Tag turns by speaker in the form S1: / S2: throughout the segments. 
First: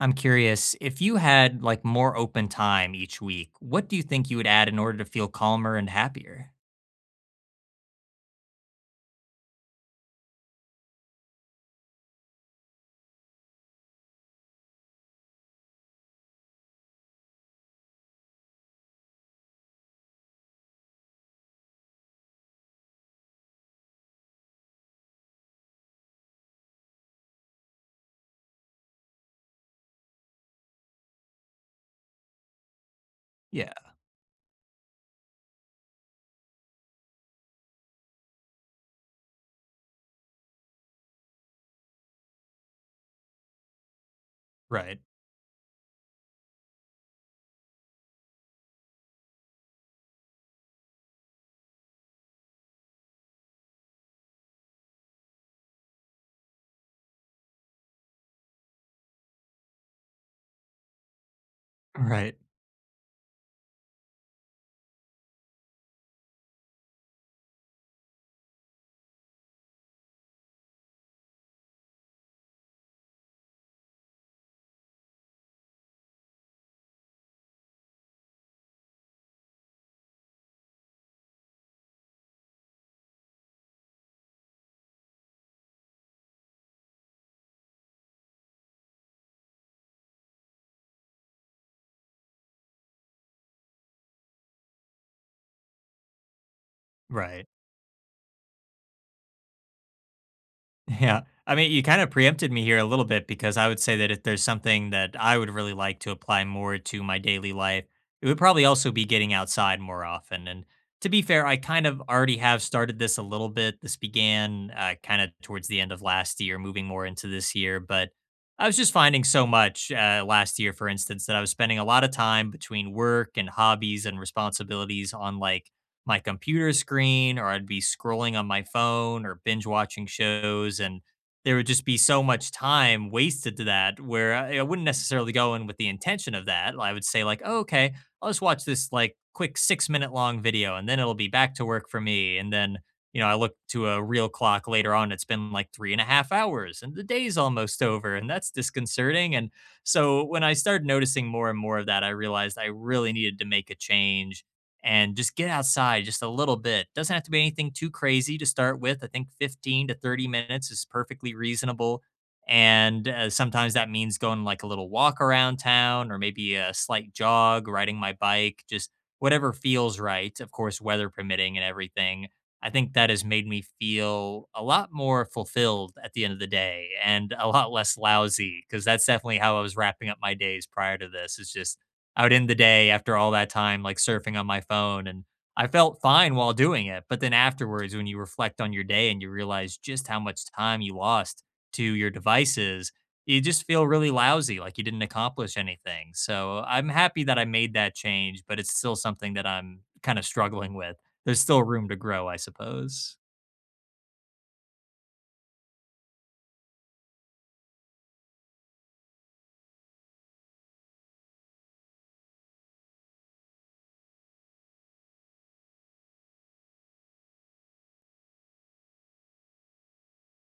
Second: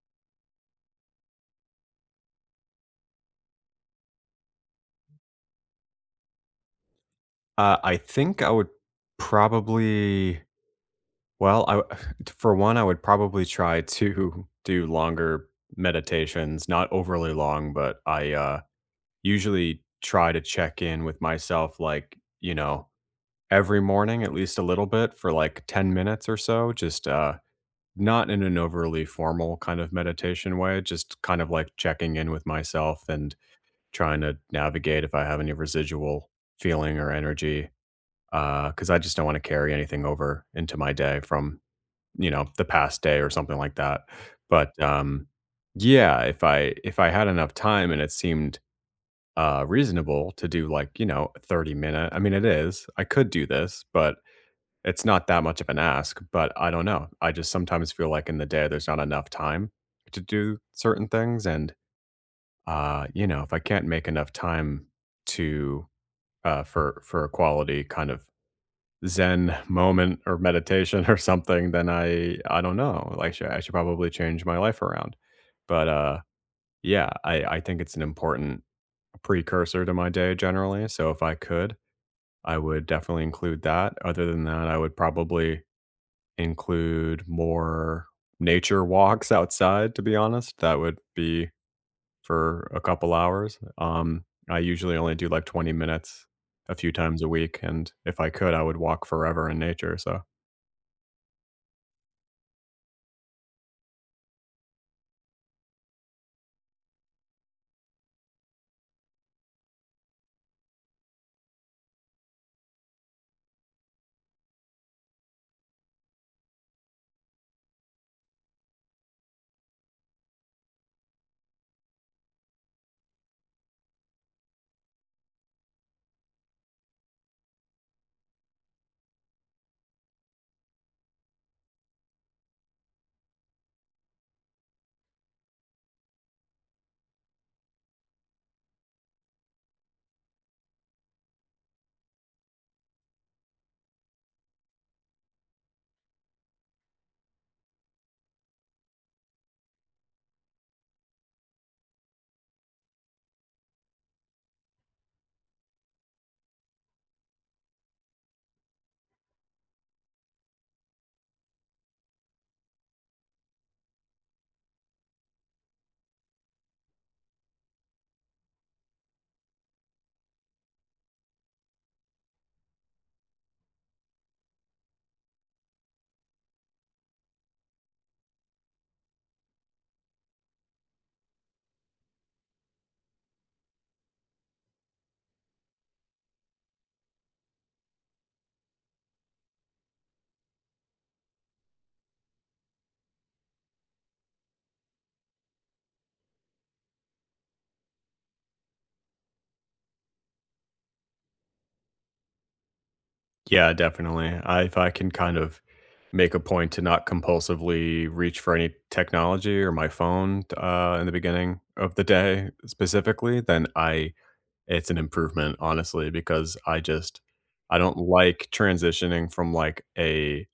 S1: I'm curious, if you had like more open time each week, what do you think you would add in order to feel calmer and happier?
S2: I think I would probably well, I w for one, I would probably try to do longer meditations, not overly long, but I usually try to check in with myself, like, every morning, at least a little bit for, like, 10 minutes or so, not in an overly formal kind of meditation way, just kind of, like, checking in with myself and
S1: Yeah,
S2: trying to navigate if I have any residual feeling or energy. Because I just don't wanna carry anything over into my day from, the past day or something like that. But,
S1: right.
S2: um, yeah, if I had enough time and it seemed, reasonable to do, like, you know, a 30 minute I mean, it is. I could do this, but it's not that much of an ask, but I don't know. I just sometimes feel like in the day there's not enough time to do certain things, and,
S1: Right.
S2: you know, if I can't make enough time to, for a quality kind of Zen moment or meditation or something, then I don't know. Like, should probably change my life around. But yeah, I think it's an important precursor to my day generally. So if I could, I would definitely include that. Other than that, I would probably include more nature walks outside. To be honest, that would be for a couple hours. I usually only do like 20 minutes a few times a
S1: Right.
S2: week, and if I could, I would walk forever in nature. So
S1: Yeah. I mean, you kind of preempted me here a little bit because I would say that if there's something that I would really like to apply more to my daily life, it would probably also be getting outside more often. And to be fair, I kind of already have started this a little bit. This began kind of towards the end of last year, moving more into this year. But I was just finding so much last year, for instance, that I was spending a lot of time between work and hobbies and responsibilities on like my computer screen, or I'd be scrolling on my phone or binge watching shows, and there would just be so much time wasted to that where I wouldn't necessarily go in with the intention of that. I would say like, oh, okay, I'll just watch this like quick 6 minute long video and then it'll be back to work for me. And then, you know, I look to a real clock later on, it's been like three and a half hours and the day's almost over. And that's disconcerting. And so when I started noticing more and more of that, I realized I really needed to make a change and just get outside just a little bit. Doesn't have to be anything too crazy to start with. I think 15 to 30 minutes is perfectly reasonable. And Sometimes that means going like a little walk around town, or maybe a slight jog, riding my bike, just whatever feels right. Of course, weather permitting and everything. I think that has made me feel a lot more fulfilled at the end of the day and a lot less lousy, because that's definitely how I was wrapping up my days prior to this. Is just I would end the day after all that time, like, surfing on my phone, and I felt fine while doing it, but then afterwards, when you reflect on your day and you realize just how much time you lost to your devices, you just feel really lousy, like you didn't accomplish anything, so I'm happy that I made that change, but it's still something that I'm kinda struggling with. There's still room to grow, I suppose.
S2: yeah, definitely. I if I can kind of make a point to not compulsively reach for any technology or my phone in the beginning of the day specifically, then I it's an improvement, honestly, because I just I don't like transitioning from like a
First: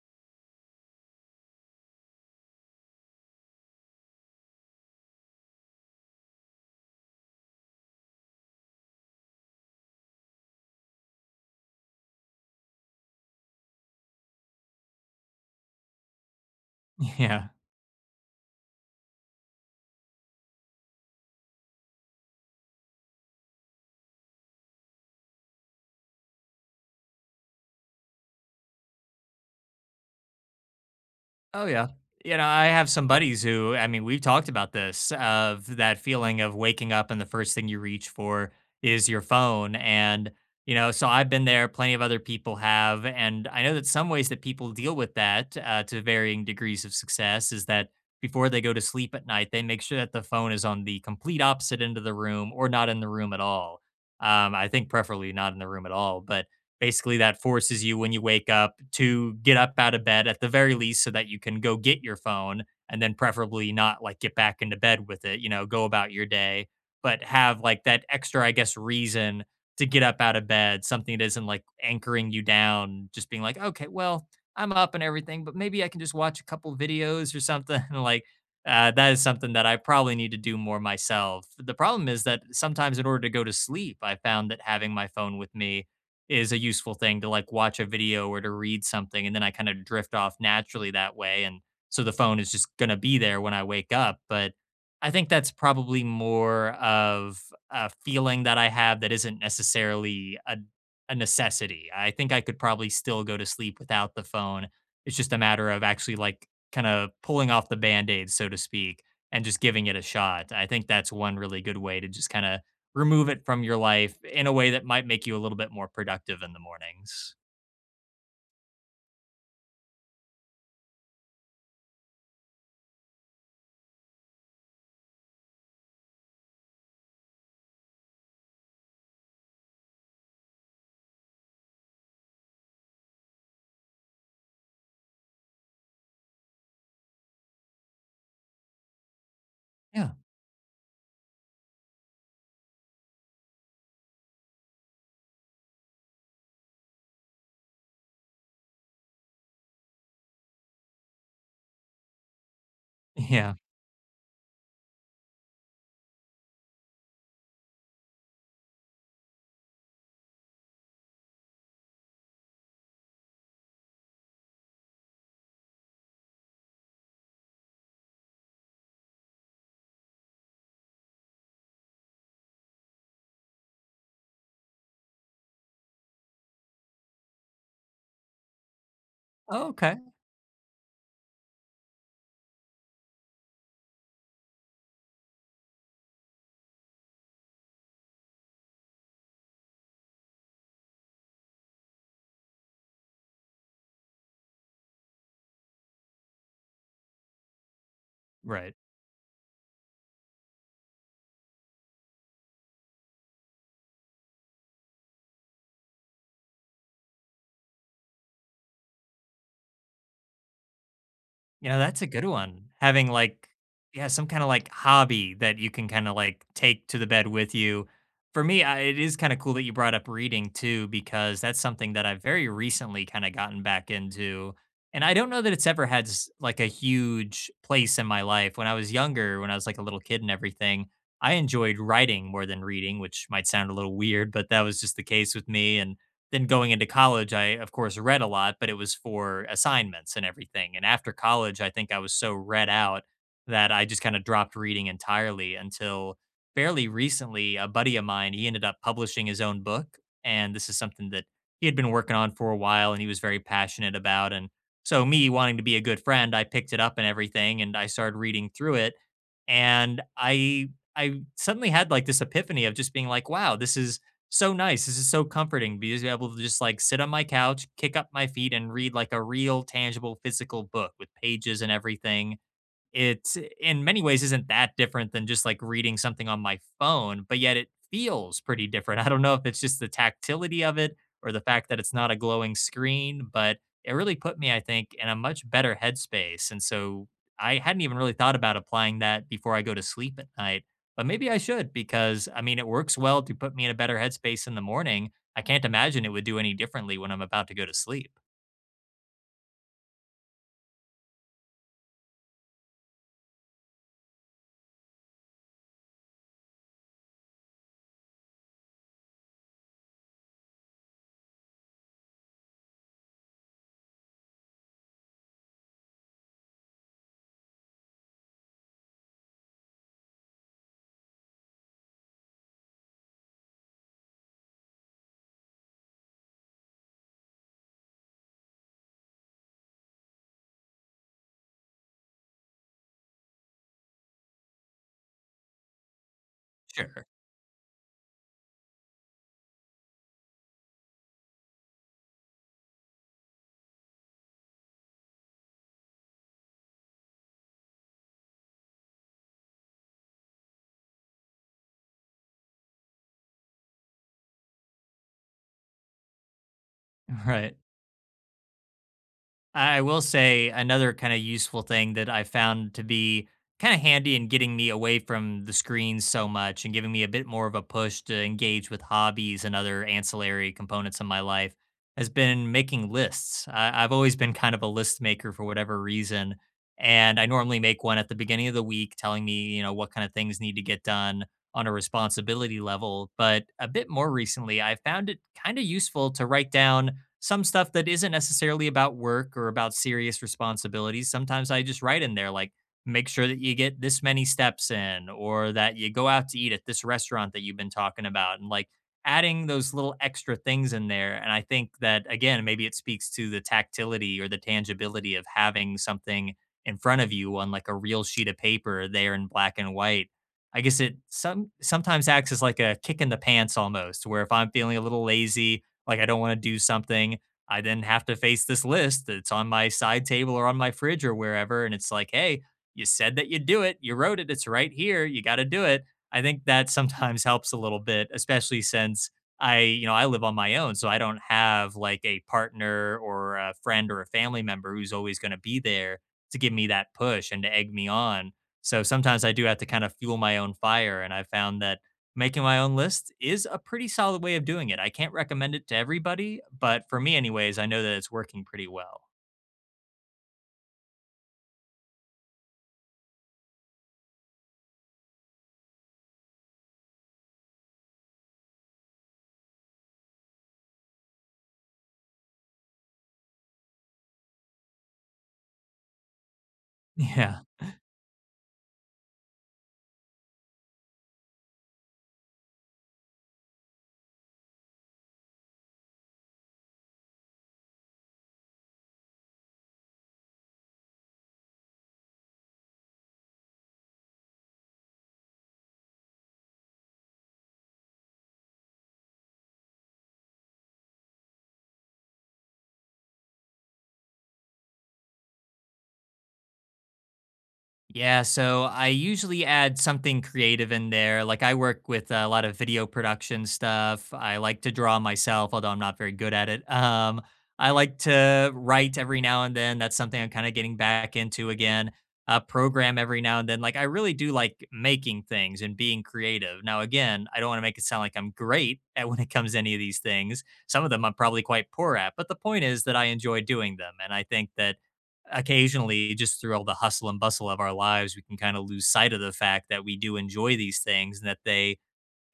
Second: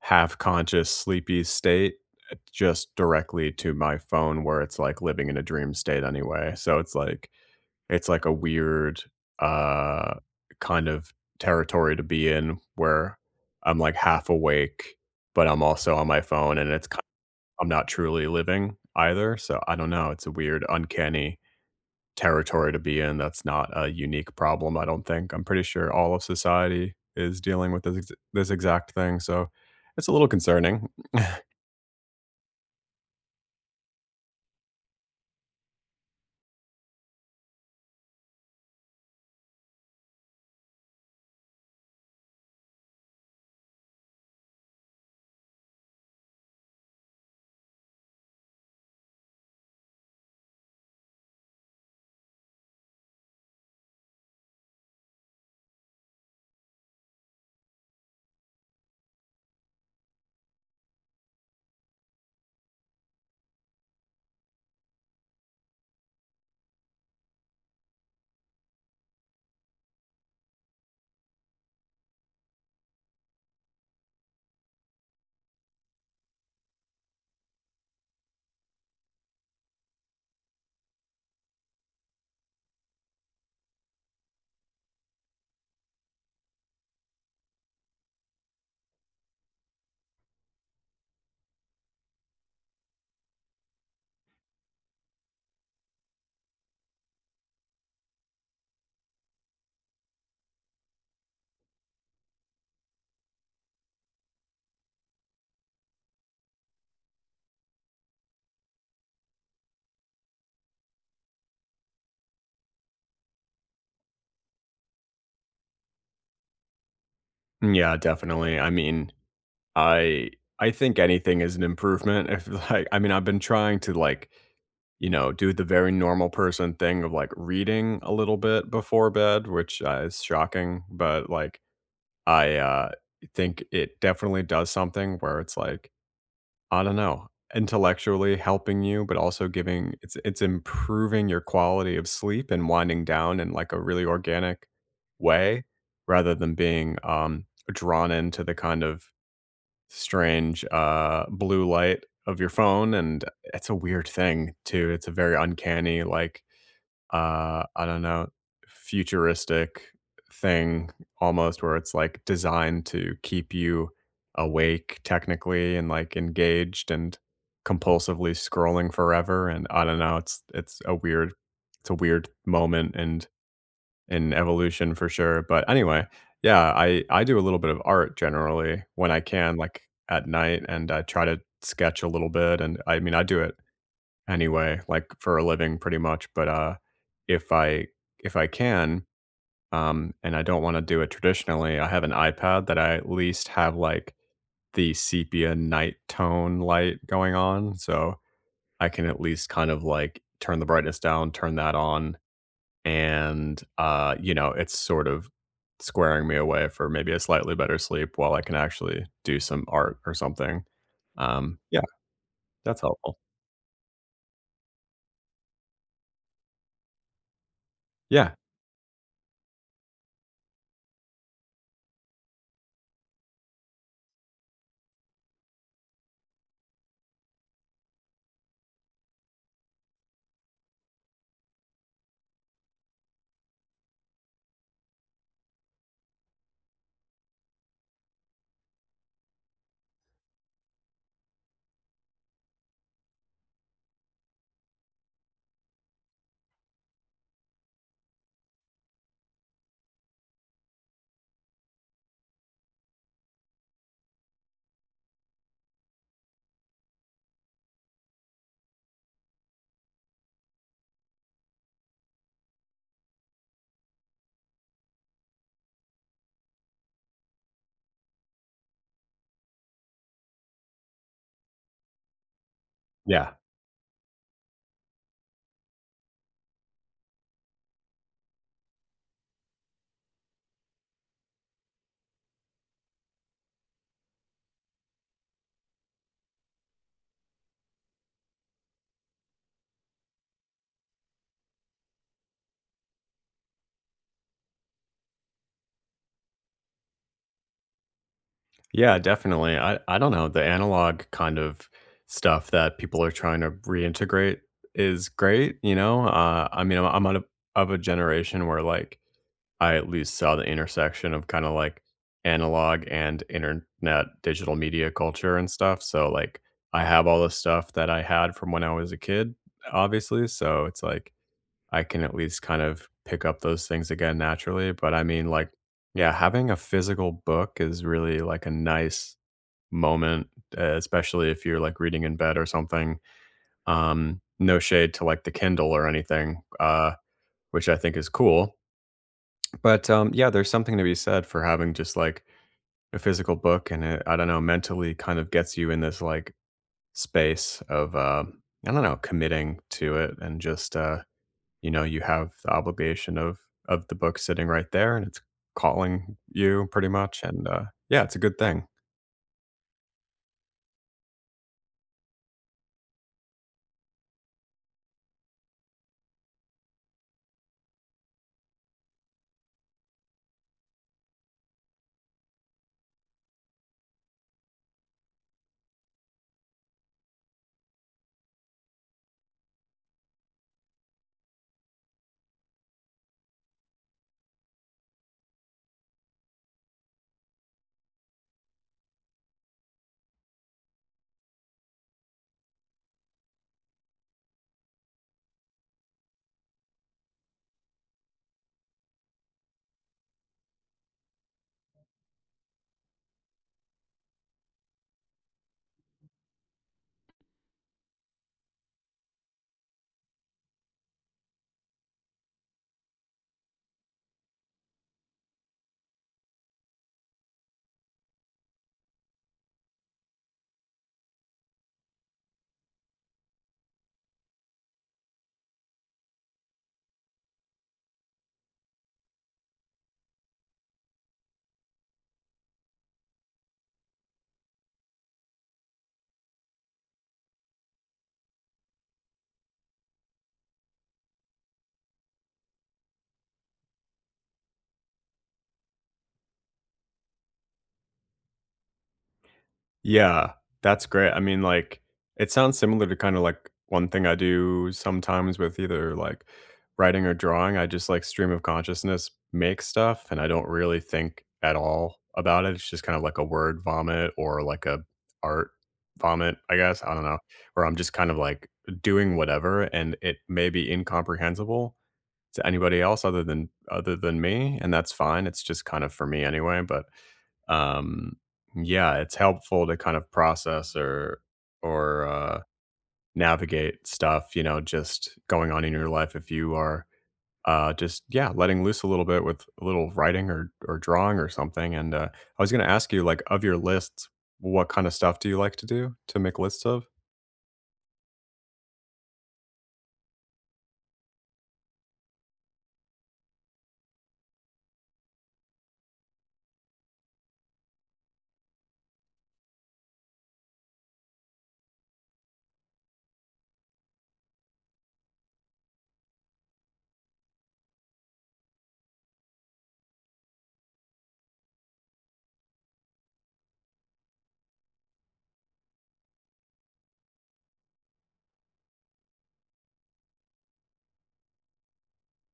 S2: half-conscious sleepy state just directly to my phone where it's like living in a dream state anyway. So it's like a weird, uh, kind of territory to be in where I'm like half awake, but I'm also on my phone and it's ki
S1: Yeah.
S2: I'm not truly living either, so I don't know, it's a weird, uncanny territory to be in that's not a unique problem, I don't think. I'm pretty sure all of society is dealing with this exact thing, so it's a little concerning.
S1: Oh, yeah. You know, I have some buddies who, I mean, we've talked about this of that feeling of waking up and the first thing you reach for is your phone. And, you know, so I've been there, plenty of other people have. And I know that some ways that people deal with that to varying degrees of success is that before they go to sleep at night, they make sure that the phone is on the complete opposite end of the room or not in the room at all. I think preferably not in the room at all. But basically, that forces you when you wake up to get up out of bed at the very least, so that you can go get your phone and then preferably not like get back into bed with it. You know, go about your day, but have like that extra, I guess, reason to get up out of bed, something that isn't like anchoring you down, just being like, okay, well, I'm up and everything, but maybe I can just watch a couple videos or something. Like, that is something that I probably need to do more myself. The problem is that sometimes, in order to go to sleep, I found that having my phone with me is a useful thing to like watch a video or to read something, and then I kind of drift off naturally that way, and so the phone is just going to be there when I wake up. But I think that's probably more of a feeling that I have that isn't necessarily a necessity. I think I could probably still go to sleep without the phone. It's just a matter of actually like kind of pulling off the band-aid, so to speak, and just giving it a shot. I think that's one really good way to just kind of remove it from your life in a way that might make you a little bit more productive in the mornings.
S2: Yeah, definitely. I mean I I think anything is an improvement if, like I mean, I've been trying to, like, you know, do the very normal person thing of, like, reading a little bit before bed, which, is shocking, but, like, I think it definitely does something where it's, like, I don't know, intellectually helping you, but also giving
S1: Yeah.
S2: it's improving your quality of sleep and winding down in, like, a really organic way rather than being, drawn into the kind of strange blue light of your phone, and
S1: Yeah.
S2: it's a weird thing too. It's a very uncanny, like, I don't know, futuristic thing almost where it's like designed to keep you awake technically and like engaged and compulsively scrolling forever, and I don't know, it's a weird it's a weird moment and in evolution for sure. But anyway, yeah, I do a little bit of art generally when I can,
S1: Oh,
S2: like
S1: okay.
S2: at night, and I try to sketch a little bit. And I mean, I do it anyway, like for a living, pretty much. But if I if I can, and I don't want to do it traditionally, I have an iPad that I at least have like the sepia night tone light going on, so
S1: Right.
S2: I can at least kind of like turn the brightness down, turn that on, and, you know, it's sort of squaring me away for maybe a slightly better sleep while I can actually do some art or something.
S1: You know,
S2: Yeah,
S1: that's a good one.
S2: that's
S1: Having
S2: helpful.
S1: like, yeah, some kind of like hobby that you can kind of like take to the bed with you.
S2: Yeah,
S1: For me, I, it is kind of cool that you brought up reading too, because that's something that I've very recently kind of gotten back into. And I don't know that it's ever had like a huge place in my life. When I was younger, when I was like a little kid and everything, I enjoyed writing more than reading, which might sound a little weird, but that was just the case with me. And then going into college, I of course read a lot, but it was for assignments and everything. And after college, I think I was so read out that I just kind of dropped reading entirely until fairly recently. A buddy of mine, he ended up publishing his own book. And this is something that he had been working on for a while and he was very passionate about. And so, me wanting to be a good friend, I picked it up and everything and I started reading through it. And I suddenly had like this epiphany of just being like, wow, this is so nice. This is so comforting, because be able to just like sit on my couch, kick up my feet, and read like a real, tangible, physical book with pages and everything,
S2: yeah.
S1: it in many ways isn't that different than just like reading something on my phone, but yet it feels pretty different. I don't know if it's just the tactility of it or the fact that it's not a glowing screen, but it really put me, I think, in a much better headspace. And so I hadn't even really thought about applying that before I go to sleep at night, but maybe I should, because I mean, it works well to put me in a better headspace in the morning. I can't imagine it would do any differently when I'm about to go to sleep.
S2: Yeah, definitely. I don't know, the analog kind of stuff that people are trying to reintegrate is great, you know? I mean, I'm of a generation where, like, I at least saw the intersection of kinda like analog and internet digital media culture and stuff, so, like, I have all the stuff that I had from when I was a kid, obviously, so it's like I can at least kind of pick up those things again naturally, but I mean, like, yeah, having a physical book is really, like, a nice moment, e especially if you're, like, reading in bed or something, no shade to, like, the Kindle or anything,
S1: Sure.
S2: which I think is cool. But yeah, there's something to be said for having just, like, a physical book, and it I don't know, mentally kind of gets you in this, like, space of, I don't know, committing to it and just, you know, you have the obligation of the book sitting right there, and it's calling you pretty much, and,
S1: Right.
S2: yeah, it's a good thing.
S1: I will say another kind of useful thing that I found to be kind of handy in getting me away from the screens so much and giving me a bit more of a push to engage with hobbies and other ancillary components of my life has been making lists. I've always been kind of a list maker for whatever reason. And I normally make one at the beginning of the week telling me, you know, what kind of things need to get done on a responsibility level. But a bit more recently, I found it kind of useful to write down some stuff that isn't necessarily about work or about serious responsibilities. Sometimes I just write in there like, make sure that you get this many steps in or that you go out to eat at this restaurant that you've been talking about. And like adding those little extra things in there, and I think that again, maybe it speaks to the tactility or the tangibility of having something in front of you on like a real sheet of paper there in black and white. I guess it sometimes acts as like a kick in the pants, almost, where if I'm feeling a little lazy like I don't want to do something, I then have to face this list that's on my side table or on my fridge or wherever. And it's like, hey, you said that you'd do it. You wrote it. It's right here. You got to do it. I think that sometimes helps a little bit, especially since I, you know, I live on my own. So I don't have like a partner or a friend or a family member who's always going to be there to give me that push and to egg me on. So sometimes I do have to kind of fuel my own fire. And I found that making my own list is a pretty solid way of doing it. I can't recommend it to everybody, but for me anyways, I know that it's working pretty well.
S2: Yeah, that's great. I mean, like, it sounds similar to kind of like one thing I do sometimes with either like writing or drawing. I just like stream of consciousness make stuff and I don't really think at all about it. It's just kind of like a word vomit or like a art vomit, I guess. I don't know.
S1: Yeah.
S2: Where I'm just kind of like doing whatever and it may be incomprehensible to anybody else other than me, and that's fine. It's just kind of for me anyway, but um yeah, it's helpful to kind of process or or navigate stuff, you know, just going on in your life if you are just yeah, letting loose a little bit with a little writing or drawing or something. And I was going to ask you, like, of your lists, what kind of stuff do you like to do to make lists of?
S1: Yeah, so I usually add something creative in there. Like, I work with a lot of video production stuff. I like to draw myself, although I'm not very good at it. I like to write every now and then. That's something I'm kind of getting back into again. Program every now and then. Like, I really do like making things and being creative. Now, again, I don't want to make it sound like I'm great at when it comes to any of these things. Some of them I'm probably quite poor at, but the point is that I enjoy doing them, and I think that occasionally, just through all the hustle and bustle of our lives, we can kind of lose sight of the fact that we do enjoy these things and that they,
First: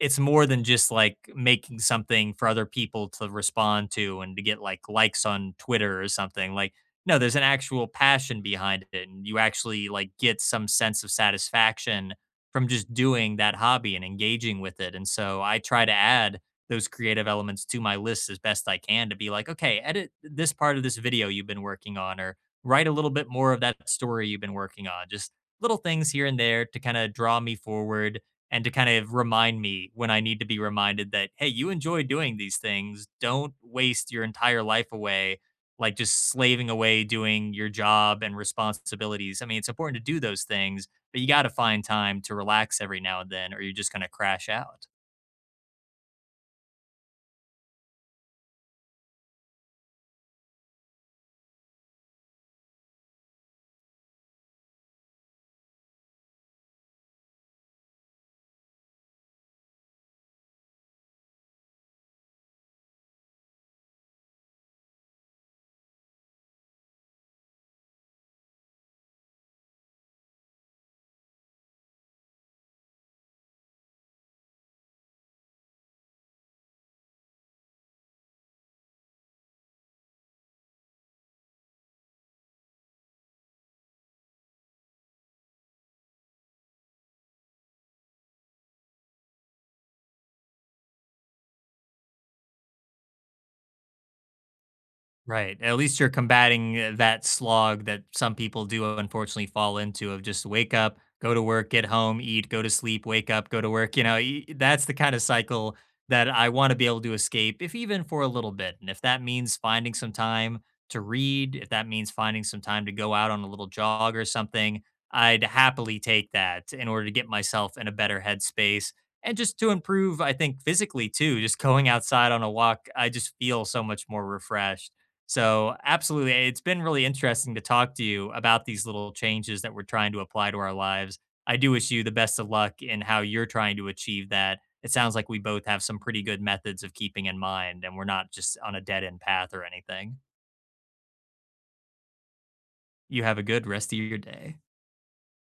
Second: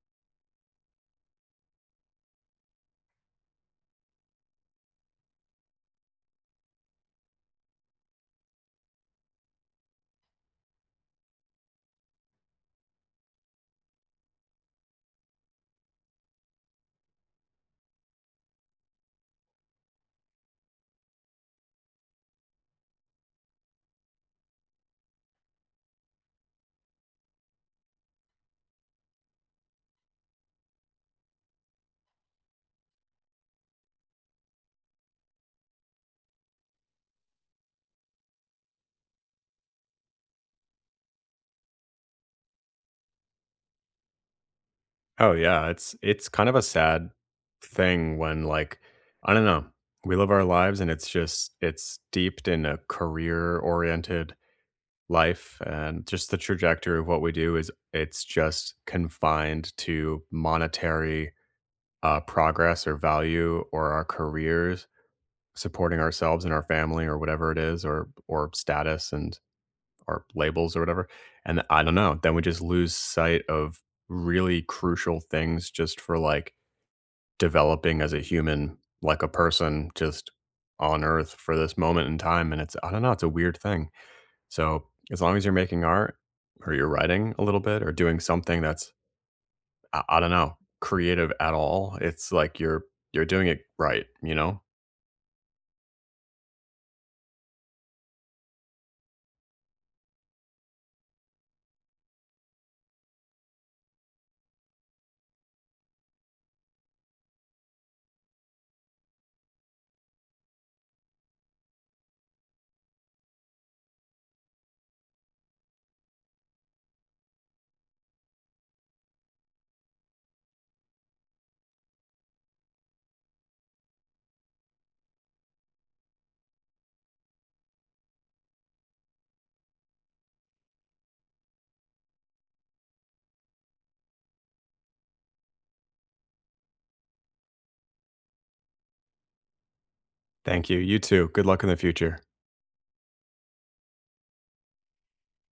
S1: it's more than just like making something for other people to respond to and to get like likes on Twitter or something. Like, no, there's an actual passion behind it, and you actually like get some sense of satisfaction from just doing that hobby and engaging with it. And so I try to add those creative elements to my list as best I can, to be like, okay, edit this part of this video you've been working on, or write a little bit more of that story you've been working on. Just little things here and there to kind of draw me forward and to kind of remind me when I need to be reminded that, hey, you enjoy doing these things. Don't waste your entire life away, like just slaving away doing your job and responsibilities. I mean, it's important to do those things, but you got to find time to relax every now and then, or you're just going to crash out.
S2: Oh yeah, it's kind of a sad thing when like I don't know, we live our lives and it's just it's steeped in a career oriented life and just the trajectory of what we do is it's just confined to monetary progress or value or our careers supporting ourselves and our family or whatever it is or status and or labels or whatever and I don't know then we just lose sight of really crucial things just for like developing as a human, like a person just on earth for this moment in time. And it's, I don't know, it's a weird thing. So as long as you're making art or you're writing a little bit or doing something that's, I don't know, creative at all, it's like you're doing it right, you know?
S1: Right. At least you're combating that slog that some people do unfortunately fall into of just wake up, go to work, get home, eat, go to sleep, wake up, go to work. You know, that's the kind of cycle that I want to be able to escape, if even for a little bit. And if that means finding some time to read, if that means finding some time to go out on a little jog or something, I'd happily take that in order to get myself in a better headspace and just to improve, I think, physically too. Just going outside on a walk, I just feel so much more refreshed. So, absolutely, it's been really interesting to talk to you about these little changes that we're trying to apply to our lives. I do wish you the best of luck in how you're trying to achieve that. It sounds like we both have some pretty good methods of keeping in mind, and we're not just on a dead end path or anything.
S2: Thank you. You too. Good luck in the future.
S1: You have a good rest of your day.